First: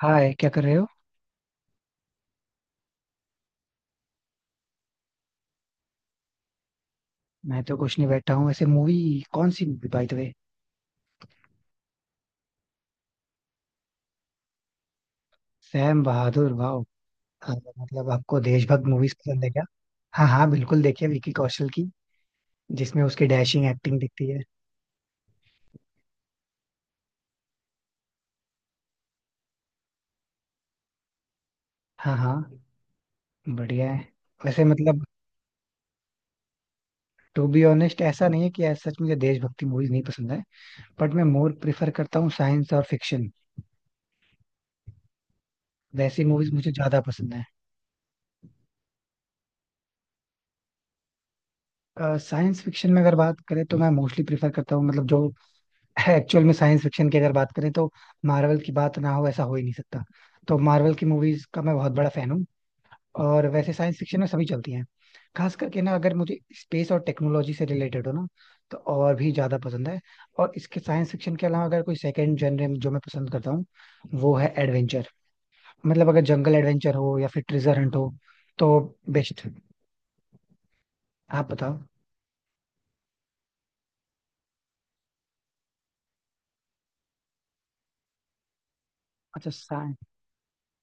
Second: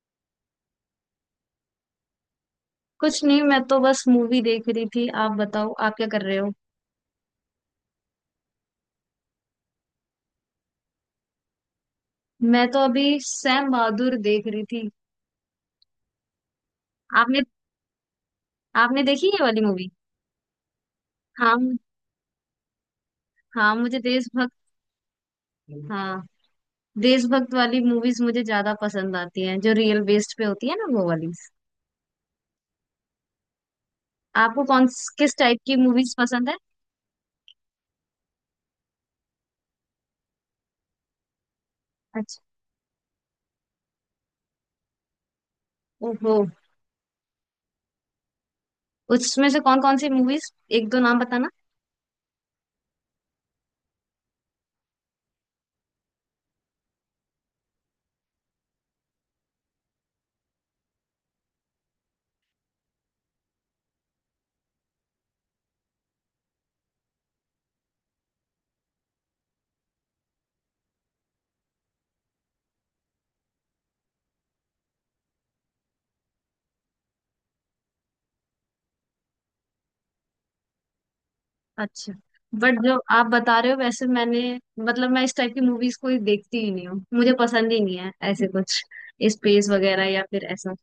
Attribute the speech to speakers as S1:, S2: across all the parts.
S1: हाय, क्या कर रहे हो।
S2: कुछ नहीं, मैं तो बस मूवी देख रही थी। आप बताओ, आप क्या कर रहे हो।
S1: मैं तो कुछ नहीं, बैठा हूँ ऐसे मूवी। कौन सी मूवी बाय द वे।
S2: मैं तो अभी सैम बहादुर देख रही थी।
S1: सैम बहादुर, वाह।
S2: आपने,
S1: मतलब आपको देशभक्त
S2: आपने
S1: मूवीज
S2: देखी ये
S1: पसंद है
S2: वाली
S1: क्या।
S2: मूवी।
S1: हाँ हाँ बिल्कुल, देखिए विकी
S2: हाँ
S1: कौशल
S2: मु-
S1: की जिसमें उसकी डैशिंग
S2: हाँ, मुझे
S1: एक्टिंग दिखती है।
S2: देशभक्त। हाँ। देशभक्त वाली मूवीज मुझे ज्यादा पसंद आती हैं, जो रियल बेस्ड पे होती है ना, वो वाली।
S1: हाँ हाँ, बढ़िया है। वैसे
S2: आपको कौन,
S1: मतलब
S2: किस टाइप की मूवीज पसंद है।
S1: टू बी ऑनेस्ट, ऐसा नहीं है कि ऐसा सच मुझे देशभक्ति मूवीज नहीं पसंद है, बट मैं मोर प्रिफर करता हूँ
S2: अच्छा।
S1: साइंस और फिक्शन। वैसी
S2: ओहो।
S1: मूवीज मुझे ज्यादा पसंद है।
S2: उसमें से कौन कौन सी मूवीज, एक दो नाम बताना।
S1: साइंस फिक्शन में अगर बात करें, तो मैं मोस्टली प्रिफर करता हूँ मतलब जो एक्चुअल में साइंस फिक्शन की अगर बात करें, तो मार्वल की बात ना हो ऐसा हो ही नहीं सकता। तो मार्वल की मूवीज का मैं बहुत बड़ा फैन हूँ। और वैसे साइंस फिक्शन में सभी चलती हैं। खास करके ना अगर मुझे स्पेस और टेक्नोलॉजी से रिलेटेड हो ना, तो और भी ज्यादा पसंद है। और इसके साइंस फिक्शन के अलावा अगर कोई सेकंड जनरे में जो मैं पसंद करता हूँ, वो है एडवेंचर। मतलब अगर जंगल एडवेंचर हो या फिर ट्रेजर हंट हो, तो बेस्ट। आप बताओ।
S2: अच्छा। बट जो आप बता रहे हो, वैसे मैंने, मतलब मैं इस टाइप की मूवीज कोई देखती ही नहीं हूँ। मुझे पसंद ही नहीं है ऐसे कुछ,
S1: अच्छा
S2: स्पेस
S1: साइंस।
S2: वगैरह या फिर ऐसा।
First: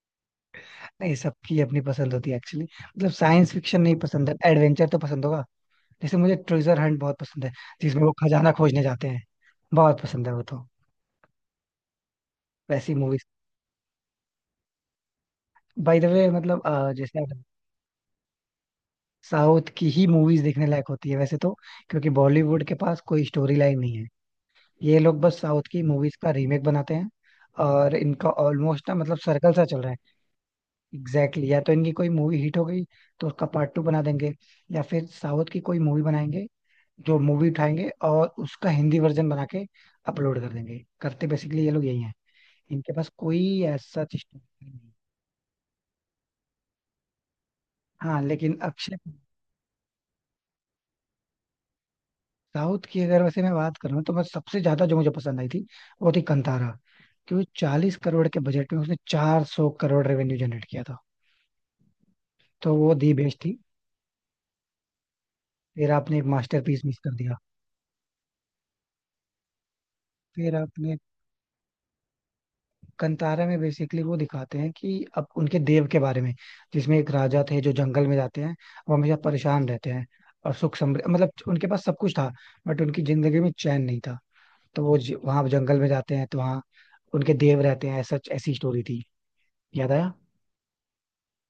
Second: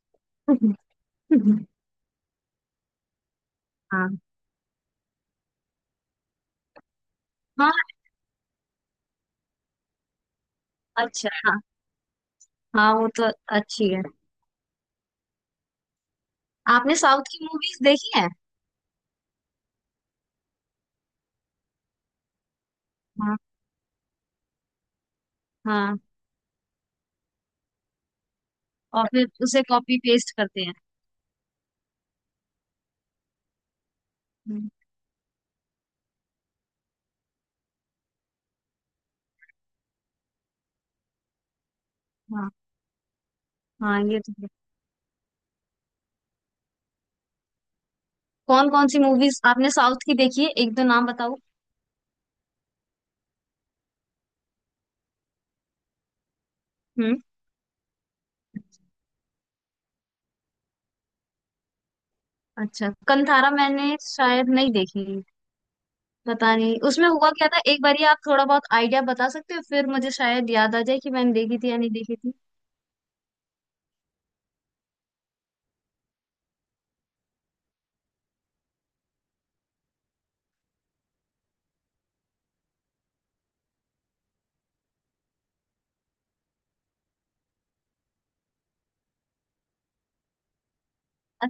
S1: नहीं, सबकी अपनी पसंद होती है एक्चुअली। मतलब साइंस फिक्शन नहीं
S2: हाँ।
S1: पसंद है, एडवेंचर तो पसंद होगा। जैसे मुझे ट्रेजर हंट बहुत पसंद है
S2: हाँ,
S1: जिसमें वो खजाना खोजने जाते हैं। बहुत पसंद है वो तो,
S2: अच्छा। हाँ हाँ
S1: वैसी
S2: वो
S1: मूवीज।
S2: तो, अच्छी है।
S1: बाय द वे मतलब
S2: आपने
S1: जैसे
S2: साउथ
S1: आप
S2: की मूवीज देखी है।
S1: साउथ की ही मूवीज देखने लायक होती है वैसे तो, क्योंकि बॉलीवुड के पास कोई
S2: हाँ।
S1: स्टोरी लाइन नहीं है। ये लोग बस साउथ की
S2: हाँ,
S1: मूवीज का रीमेक बनाते हैं। और इनका ऑलमोस्ट ना
S2: और
S1: मतलब
S2: फिर
S1: सर्कल
S2: उसे
S1: सा चल रहा है।
S2: कॉपी पेस्ट करते हैं।
S1: Exactly exactly। या तो इनकी कोई मूवी हिट हो गई तो उसका पार्ट टू बना देंगे,
S2: हम्म।
S1: या फिर साउथ की कोई मूवी बनाएंगे। जो मूवी उठाएंगे और उसका हिंदी वर्जन बना के अपलोड कर देंगे, करते बेसिकली ये लोग यही है।
S2: हाँ,
S1: इनके पास कोई
S2: हाँ
S1: ऐसा
S2: ये तो है।
S1: स्टोरी नहीं। हाँ लेकिन
S2: कौन कौन
S1: अक्षय
S2: सी मूवीज आपने साउथ की देखी है, एक दो नाम बताओ।
S1: साउथ की अगर वैसे मैं बात करूँ, तो मैं सबसे ज्यादा जो मुझे पसंद आई थी वो थी कंतारा,
S2: हम्म।
S1: क्योंकि 40 करोड़ के बजट में उसने 400 करोड़ रेवेन्यू जनरेट किया था। तो
S2: अच्छा,
S1: वो दी बेस्ट
S2: कंथारा
S1: थी।
S2: मैंने शायद नहीं देखी।
S1: फिर आपने एक
S2: पता नहीं
S1: मास्टरपीस मिस
S2: उसमें
S1: कर
S2: हुआ
S1: दिया।
S2: क्या था, एक बार आप थोड़ा बहुत आइडिया बता सकते हो, फिर मुझे शायद
S1: फिर
S2: याद आ
S1: आपने
S2: जाए कि मैंने देखी थी या नहीं देखी थी।
S1: कंतारा में बेसिकली वो दिखाते हैं कि अब उनके देव के बारे में जिसमें एक राजा थे जो जंगल में जाते हैं। वो हमेशा परेशान रहते हैं। और सुख समृद्धि मतलब उनके पास सब कुछ था, बट उनकी जिंदगी में चैन नहीं था। तो वो वहाँ जंगल में जाते हैं तो वहाँ उनके देव रहते हैं, सच ऐसी स्टोरी थी, याद आया।
S2: अ-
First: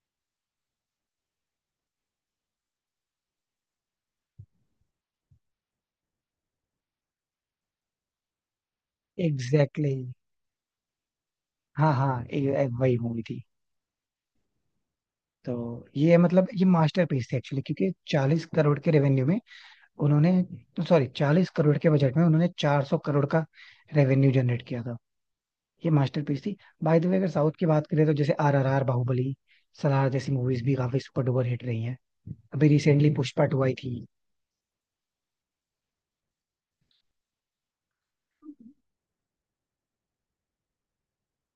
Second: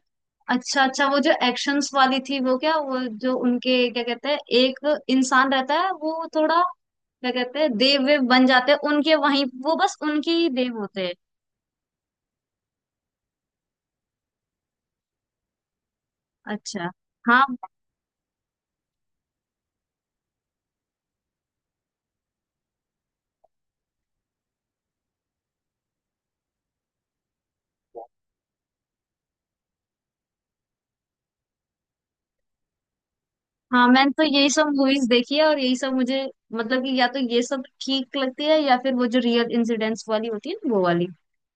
S2: अच्छा, अच्छा, वो जो एक्शंस वाली थी, वो क्या वो जो उनके क्या कहते हैं, एक इंसान रहता है वो थोड़ा, क्या कहते हैं, देव वेव बन जाते हैं उनके, वहीं वो
S1: एग्जैक्टली
S2: बस
S1: exactly।
S2: उनके ही देव होते हैं।
S1: हाँ हाँ वही मूवी थी। तो ये मतलब ये
S2: अच्छा।
S1: मास्टरपीस थी
S2: हाँ।
S1: एक्चुअली, क्योंकि 40 करोड़ के रेवेन्यू में उन्होंने, सॉरी, 40 करोड़ के बजट में उन्होंने 400 करोड़ का रेवेन्यू जनरेट किया था। ये मास्टरपीस थी। बाय द वे, अगर साउथ की बात करें तो जैसे RRR, बाहुबली, सलार जैसी मूवीज भी काफी सुपर डुपर हिट रही हैं। अभी रिसेंटली पुष्पा टू आई
S2: हाँ,
S1: थी।
S2: मैंने तो यही सब मूवीज देखी है, और यही सब मुझे, मतलब कि या तो ये सब ठीक लगती है, या फिर वो जो रियल इंसिडेंट्स वाली होती है ना, वो वाली,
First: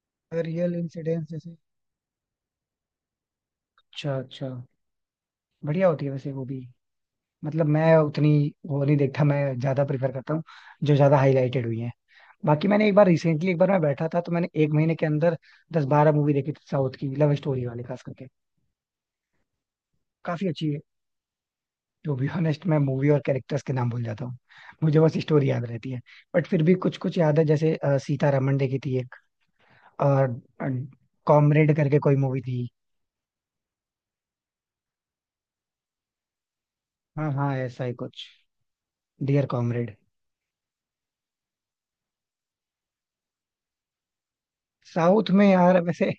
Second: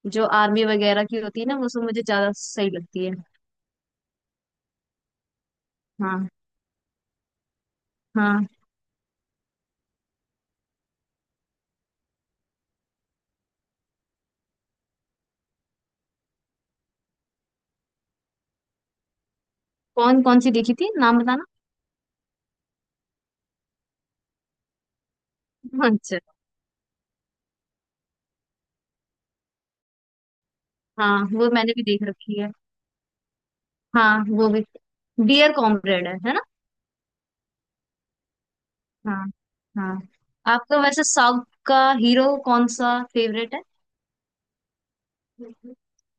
S2: जो आर्मी
S1: रियल
S2: वगैरह की
S1: इंसिडेंट्स
S2: होती है
S1: जैसे,
S2: ना, वो सब मुझे ज्यादा सही लगती है।
S1: अच्छा अच्छा, बढ़िया होती है
S2: हाँ।
S1: वैसे वो भी। मतलब मैं उतनी
S2: हाँ।
S1: वो नहीं देखता, मैं ज्यादा प्रेफर करता हूँ जो ज्यादा हाईलाइटेड हुई है। बाकी मैंने एक बार रिसेंटली, एक बार मैं बैठा था तो मैंने एक महीने के अंदर 10-12 मूवी देखी थी साउथ की, लव स्टोरी वाले खास करके।
S2: कौन कौन
S1: काफी
S2: सी
S1: अच्छी
S2: देखी
S1: है।
S2: थी, नाम बताना।
S1: टू बी ऑनेस्ट मैं मूवी और कैरेक्टर्स के नाम भूल जाता हूँ, मुझे बस स्टोरी याद रहती है।
S2: अच्छा।
S1: बट फिर भी कुछ कुछ याद है, जैसे सीतारमण देखी थी एक। और
S2: हाँ, वो मैंने
S1: कॉमरेड
S2: भी
S1: करके
S2: देख
S1: कोई
S2: रखी
S1: मूवी
S2: है।
S1: थी।
S2: हाँ, वो भी। डियर कॉमरेड है ना।
S1: हाँ हाँ ऐसा ही कुछ,
S2: हाँ।
S1: डियर
S2: हाँ,
S1: कॉमरेड।
S2: आपका वैसे साउथ का हीरो कौन सा फेवरेट है।
S1: साउथ में यार वैसे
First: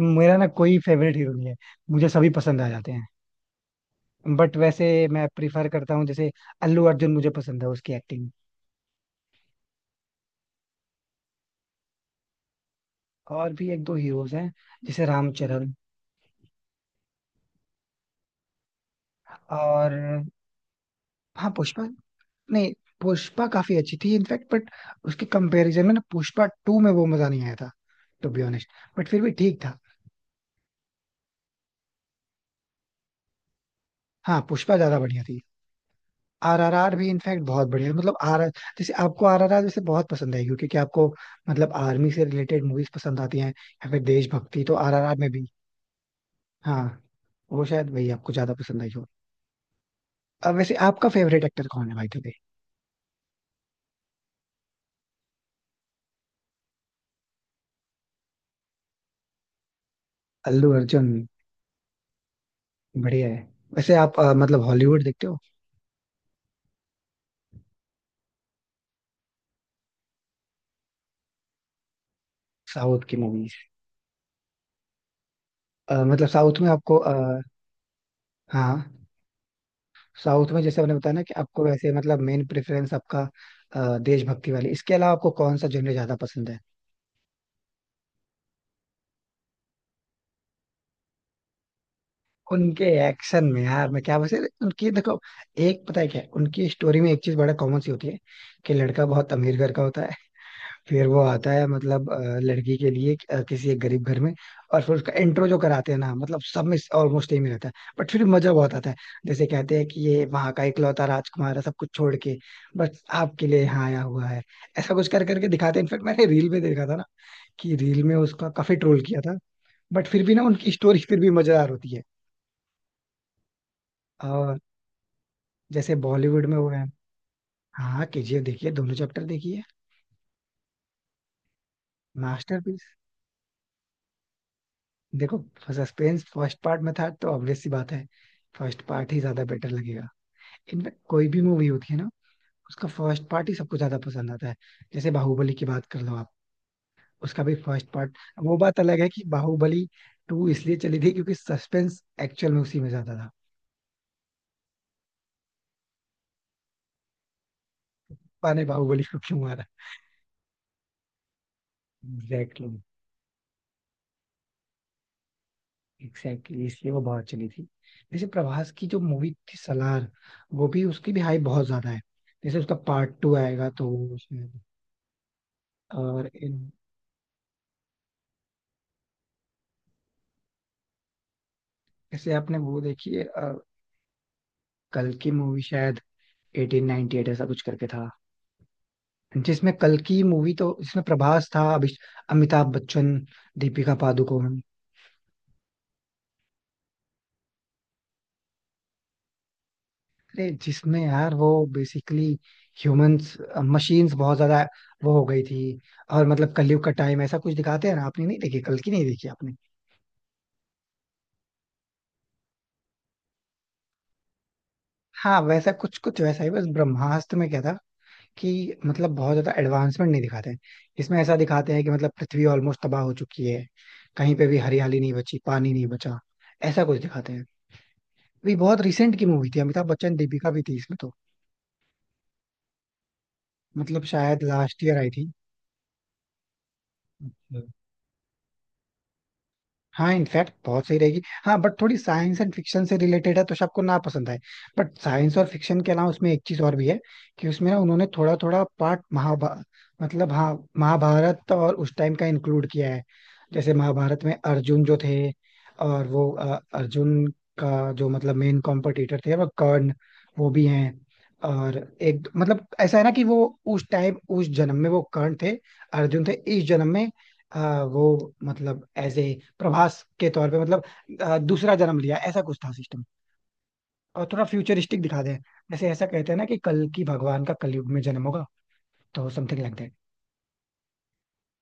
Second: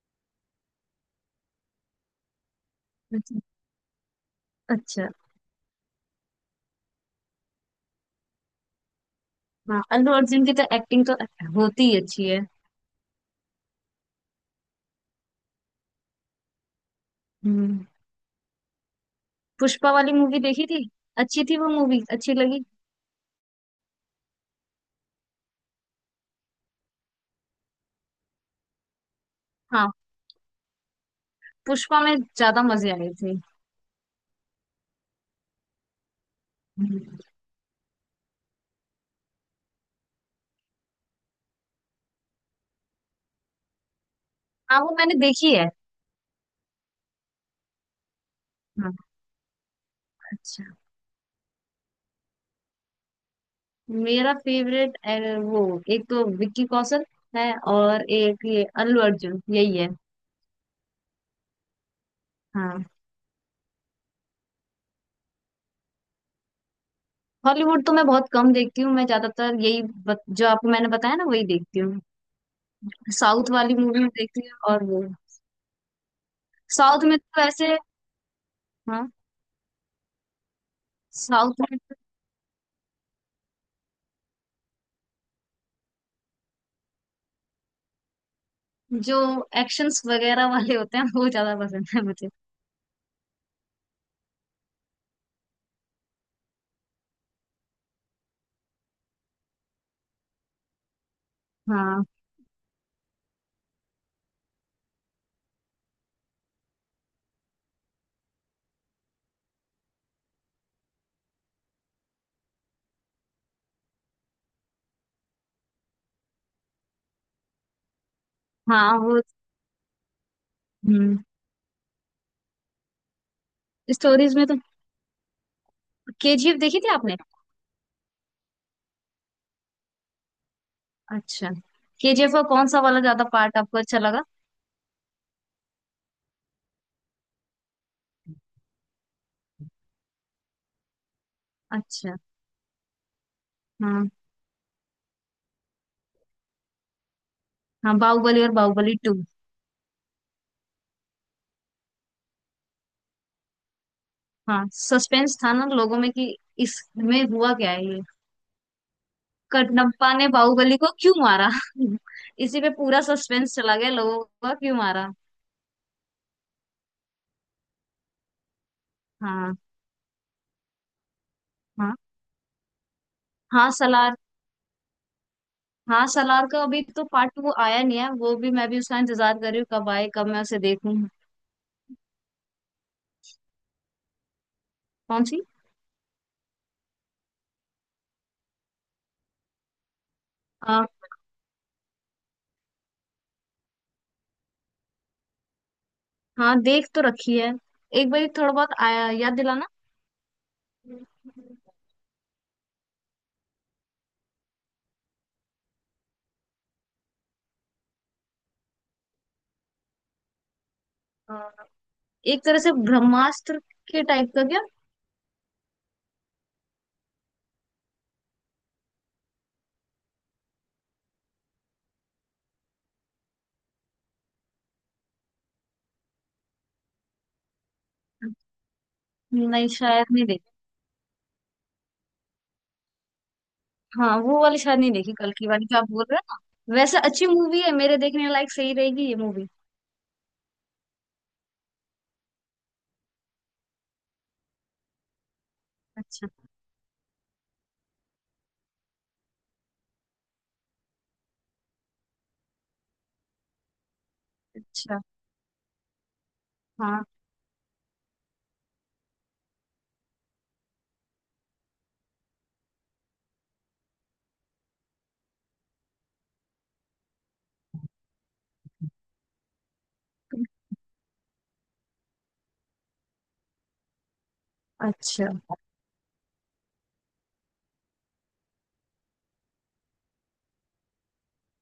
S1: मेरा ना कोई फेवरेट हीरो नहीं है, मुझे सभी पसंद आ जाते हैं।
S2: अच्छा।
S1: बट वैसे
S2: अच्छा।
S1: मैं प्रिफर करता हूँ जैसे अल्लू अर्जुन, मुझे पसंद है उसकी एक्टिंग।
S2: हाँ, अल्लू अर्जुन की तो एक्टिंग तो होती ही अच्छी है।
S1: और भी एक दो हीरोज हैं, जैसे रामचरण।
S2: हम्म। पुष्पा
S1: और
S2: वाली मूवी देखी थी, अच्छी
S1: हाँ
S2: थी वो
S1: पुष्पा,
S2: मूवी, अच्छी लगी।
S1: नहीं पुष्पा काफी अच्छी थी इनफैक्ट, बट उसके कंपैरिजन में ना पुष्पा टू में वो मजा नहीं आया था टू बी ऑनेस्ट, बट फिर भी ठीक था।
S2: हाँ, पुष्पा में ज्यादा मजे आए थे।
S1: हाँ पुष्पा ज्यादा बढ़िया थी। आरआरआर भी
S2: हम्म।
S1: इनफैक्ट बहुत बढ़िया है। मतलब आर, जैसे आपको RRR जैसे बहुत पसंद आएगी क्योंकि क्या आपको, मतलब आर्मी से रिलेटेड मूवीज पसंद आती हैं, या फिर देशभक्ति, तो
S2: हाँ, वो मैंने
S1: RRR में भी
S2: देखी है।
S1: हाँ वो शायद वही आपको ज्यादा पसंद आई
S2: हाँ।
S1: हो। अब
S2: अच्छा।
S1: वैसे आपका फेवरेट एक्टर कौन है भाई थे?
S2: मेरा फेवरेट, वो, एक तो विक्की कौशल है, और एक ये अल्लू अर्जुन, यही है।
S1: अल्लू अर्जुन,
S2: हाँ।
S1: बढ़िया है। वैसे आप मतलब हॉलीवुड देखते हो,
S2: हॉलीवुड तो मैं बहुत कम देखती हूँ। मैं ज्यादातर यही जो आपको मैंने बताया ना, वही देखती हूँ।
S1: साउथ की
S2: साउथ
S1: मूवीज।
S2: वाली मूवी में देखती हूँ, और वो,
S1: मतलब साउथ में आपको
S2: साउथ में तो ऐसे।
S1: हाँ
S2: हाँ।
S1: साउथ में जैसे आपने बताया ना कि
S2: साउथ
S1: आपको
S2: में
S1: वैसे
S2: तो,
S1: मतलब मेन प्रेफरेंस आपका देशभक्ति वाली, इसके अलावा आपको कौन सा जॉनर ज्यादा पसंद है?
S2: जो एक्शंस वगैरह वाले होते हैं वो ज्यादा पसंद है मुझे।
S1: उनके एक्शन में यार मैं क्या वैसे उनकी देखो, एक पता है क्या है? उनकी स्टोरी में एक चीज बड़ा कॉमन सी होती है कि लड़का बहुत अमीर घर का होता है, फिर वो आता है
S2: हाँ।
S1: मतलब लड़की के लिए किसी एक गरीब घर में। और फिर उसका इंट्रो जो कराते हैं ना मतलब सब में ऑलमोस्ट सेम ही रहता है, बट फिर मजा बहुत आता है। जैसे कहते हैं कि ये वहां का इकलौता राजकुमार है, सब कुछ छोड़ के बस आपके लिए यहाँ आया हुआ है, ऐसा कुछ कर करके दिखाते हैं। इनफेक्ट मैंने रील में देखा था ना कि रील में उसका काफी
S2: हाँ
S1: ट्रोल किया
S2: वो।
S1: था, बट फिर भी ना उनकी स्टोरी फिर
S2: हम्म,
S1: भी मजेदार होती
S2: स्टोरीज में तो।
S1: है। जैसे बॉलीवुड में
S2: केजीएफ
S1: वो
S2: देखी
S1: है,
S2: थी आपने।
S1: हाँ KGF देखिए, दोनों चैप्टर देखिए।
S2: अच्छा। केजीएफ का कौन सा
S1: मास्टरपीस।
S2: वाला ज्यादा पार्ट आपको अच्छा लगा।
S1: देखो सस्पेंस फर्स्ट पार्ट में था तो ऑब्वियस सी बात है, फर्स्ट पार्ट ही ज्यादा बेटर लगेगा। इनफैक्ट कोई भी मूवी होती है ना,
S2: अच्छा।
S1: उसका फर्स्ट पार्ट ही सबको ज्यादा
S2: हाँ।
S1: पसंद आता है। जैसे बाहुबली की बात कर लो आप, उसका भी फर्स्ट
S2: हाँ,
S1: पार्ट।
S2: बाहुबली और
S1: वो बात
S2: बाहुबली
S1: अलग है
S2: टू।
S1: कि बाहुबली टू इसलिए चली थी क्योंकि सस्पेंस एक्चुअल में उसी में ज्यादा था।
S2: हाँ, सस्पेंस था ना लोगों में कि इसमें हुआ क्या है ये।
S1: पाने बाहुबली को क्यों मारा।
S2: कटनप्पा ने बाहुबली को क्यों मारा। इसी पे
S1: एग्जैक्टली
S2: पूरा सस्पेंस चला गया लोगों का, क्यों मारा।
S1: एग्जैक्टली, इसलिए वो बहुत चली थी। जैसे प्रभास की जो मूवी
S2: हाँ।
S1: थी सलार, वो भी उसकी भी हाइप बहुत ज्यादा
S2: हाँ।
S1: है। जैसे उसका पार्ट टू आएगा
S2: हाँ
S1: तो
S2: सलार।
S1: वो शायद।
S2: हाँ,
S1: और
S2: सलार का अभी तो पार्ट टू आया नहीं है, वो भी मैं भी उसका इंतजार कर रही हूँ, कब आए कब मैं उसे देखूँ।
S1: जैसे आपने वो देखी है कल
S2: कौन
S1: की
S2: सी।
S1: मूवी शायद 1898 ऐसा कुछ करके था, जिसमें कल की मूवी, तो जिसमें प्रभास था, अभिष अमिताभ बच्चन, दीपिका पादुकोण।
S2: हाँ, देख तो रखी है, एक बार थोड़ा बहुत आया याद दिलाना।
S1: अरे जिसमें यार वो बेसिकली ह्यूमंस मशीन्स बहुत ज्यादा वो हो गई थी, और मतलब कलयुग का टाइम ऐसा कुछ दिखाते हैं ना। आपने नहीं देखी कल की? नहीं देखी आपने।
S2: अ, एक तरह से ब्रह्मास्त्र के टाइप का क्या।
S1: हाँ वैसा कुछ कुछ वैसा ही बस, ब्रह्मास्त्र में क्या था कि मतलब बहुत ज्यादा एडवांसमेंट नहीं दिखाते हैं। इसमें ऐसा दिखाते हैं कि मतलब पृथ्वी ऑलमोस्ट तबाह हो चुकी है, कहीं पे भी हरियाली नहीं बची, पानी नहीं बचा, ऐसा कुछ दिखाते हैं। ये बहुत रिसेंट की मूवी थी,
S2: नहीं,
S1: अमिताभ
S2: शायद
S1: बच्चन
S2: नहीं
S1: दीपिका
S2: देखी।
S1: भी थी इसमें तो, मतलब
S2: हाँ, वो
S1: शायद
S2: वाली शायद
S1: लास्ट
S2: नहीं
S1: ईयर आई
S2: देखी, कल की वाली जो आप बोल रहे हो ना, वैसे अच्छी मूवी
S1: थी।
S2: है मेरे देखने लायक, सही रहेगी ये मूवी।
S1: हाँ इनफैक्ट बहुत सही रहेगी, हाँ बट थोड़ी साइंस एंड फिक्शन से रिलेटेड है तो सबको ना पसंद आए। बट साइंस और फिक्शन के अलावा
S2: अच्छा।
S1: उसमें एक चीज और भी है कि उसमें ना उन्होंने थोड़ा थोड़ा पार्ट महाभा मतलब हाँ महाभारत और उस टाइम का इंक्लूड किया है। जैसे महाभारत में अर्जुन जो
S2: अच्छा।
S1: थे, और वो
S2: हाँ।
S1: अर्जुन का जो मतलब मेन कॉम्पिटिटर थे वो कर्ण, वो भी हैं। और एक मतलब ऐसा है ना कि वो उस टाइम उस जन्म में वो कर्ण थे, अर्जुन थे इस जन्म में। हाँ वो मतलब ऐसे प्रभास के तौर पे मतलब दूसरा जन्म लिया, ऐसा कुछ था सिस्टम, और थोड़ा फ्यूचरिस्टिक दिखा
S2: अच्छा,
S1: दे। जैसे ऐसा कहते हैं ना कि कल की भगवान का कलयुग में जन्म होगा, तो समथिंग लाइक दैट।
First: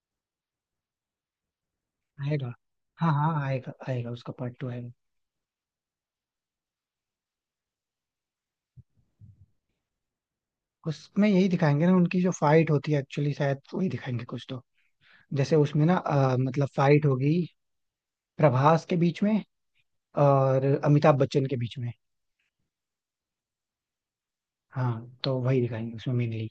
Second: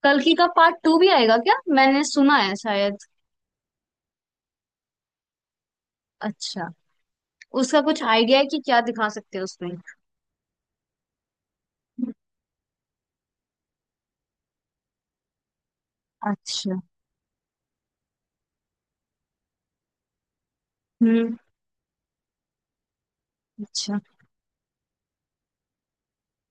S2: कल्कि का पार्ट टू भी आएगा क्या, मैंने सुना
S1: आएगा।
S2: है शायद।
S1: हाँ हाँ आएगा आएगा, उसका पार्ट टू आएगा।
S2: अच्छा। उसका कुछ आइडिया है कि क्या दिखा सकते हैं उसमें।
S1: उसमें यही दिखाएंगे ना, उनकी जो फाइट होती है एक्चुअली शायद वही दिखाएंगे कुछ तो। जैसे उसमें ना मतलब
S2: अच्छा।
S1: फाइट होगी प्रभास के बीच में और अमिताभ
S2: हम्म।
S1: बच्चन के बीच में।
S2: अच्छा।
S1: हाँ तो वही दिखाएंगे उसमें मेनली।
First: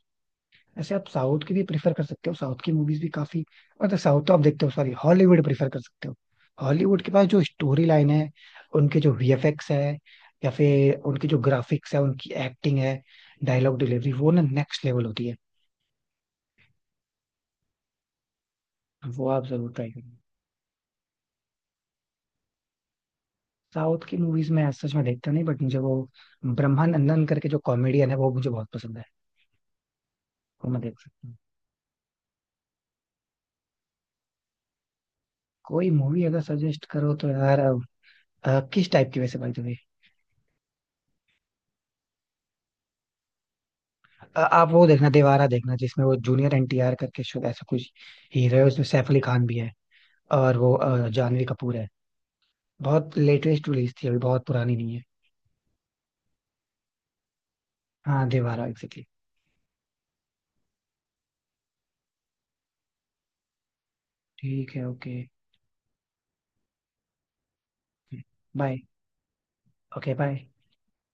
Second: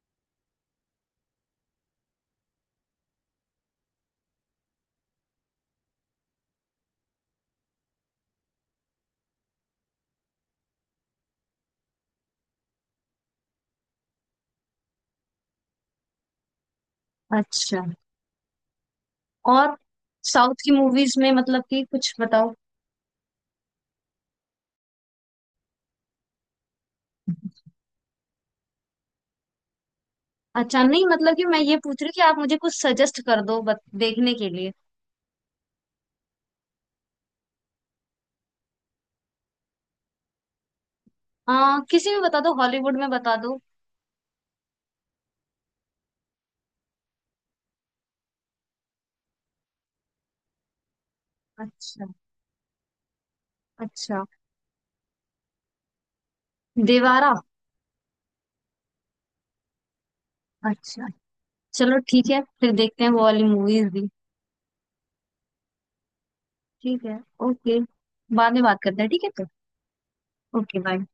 S1: वैसे आप साउथ की भी प्रिफर कर सकते हो, साउथ की मूवीज भी काफी, मतलब साउथ तो आप देखते हो, सॉरी हॉलीवुड प्रिफर कर सकते हो। हॉलीवुड के पास जो स्टोरी लाइन है, उनके जो VFX है या फिर उनके जो ग्राफिक्स है, उनकी एक्टिंग है, डायलॉग डिलीवरी, वो ना नेक्स्ट लेवल होती है।
S2: अच्छा।
S1: वो आप जरूर
S2: और
S1: ट्राई करिए।
S2: साउथ की मूवीज में, मतलब कि कुछ बताओ।
S1: साउथ की मूवीज में as such मैं देखता नहीं, बट मुझे वो ब्रह्मानंदन करके जो कॉमेडियन है वो मुझे बहुत पसंद है। वो मैं
S2: अच्छा,
S1: देख
S2: नहीं,
S1: सकता हूँ।
S2: मतलब कि मैं ये पूछ रही हूँ कि आप मुझे कुछ सजेस्ट कर दो देखने के लिए।
S1: कोई मूवी अगर सजेस्ट करो तो यार किस टाइप की वैसे बाय द वे?
S2: किसी में बता दो, हॉलीवुड में बता दो।
S1: आप वो देखना, दीवारा देखना, जिसमें वो जूनियर NTR करके शायद ऐसा कुछ हीरो है, उसमें सैफ अली खान भी है और वो जानवी कपूर है।
S2: अच्छा।
S1: बहुत लेटेस्ट रिलीज थी, अभी
S2: अच्छा,
S1: बहुत पुरानी नहीं है।
S2: देवारा।
S1: हाँ दीवारा एग्जैक्टली।
S2: अच्छा। चलो ठीक है, फिर देखते हैं वो वाली मूवीज भी।
S1: ठीक है, ओके
S2: ठीक है। ओके, बाद में
S1: बाय।
S2: बात करते हैं, ठीक है।
S1: Okay bye.
S2: तो ओके, बाय।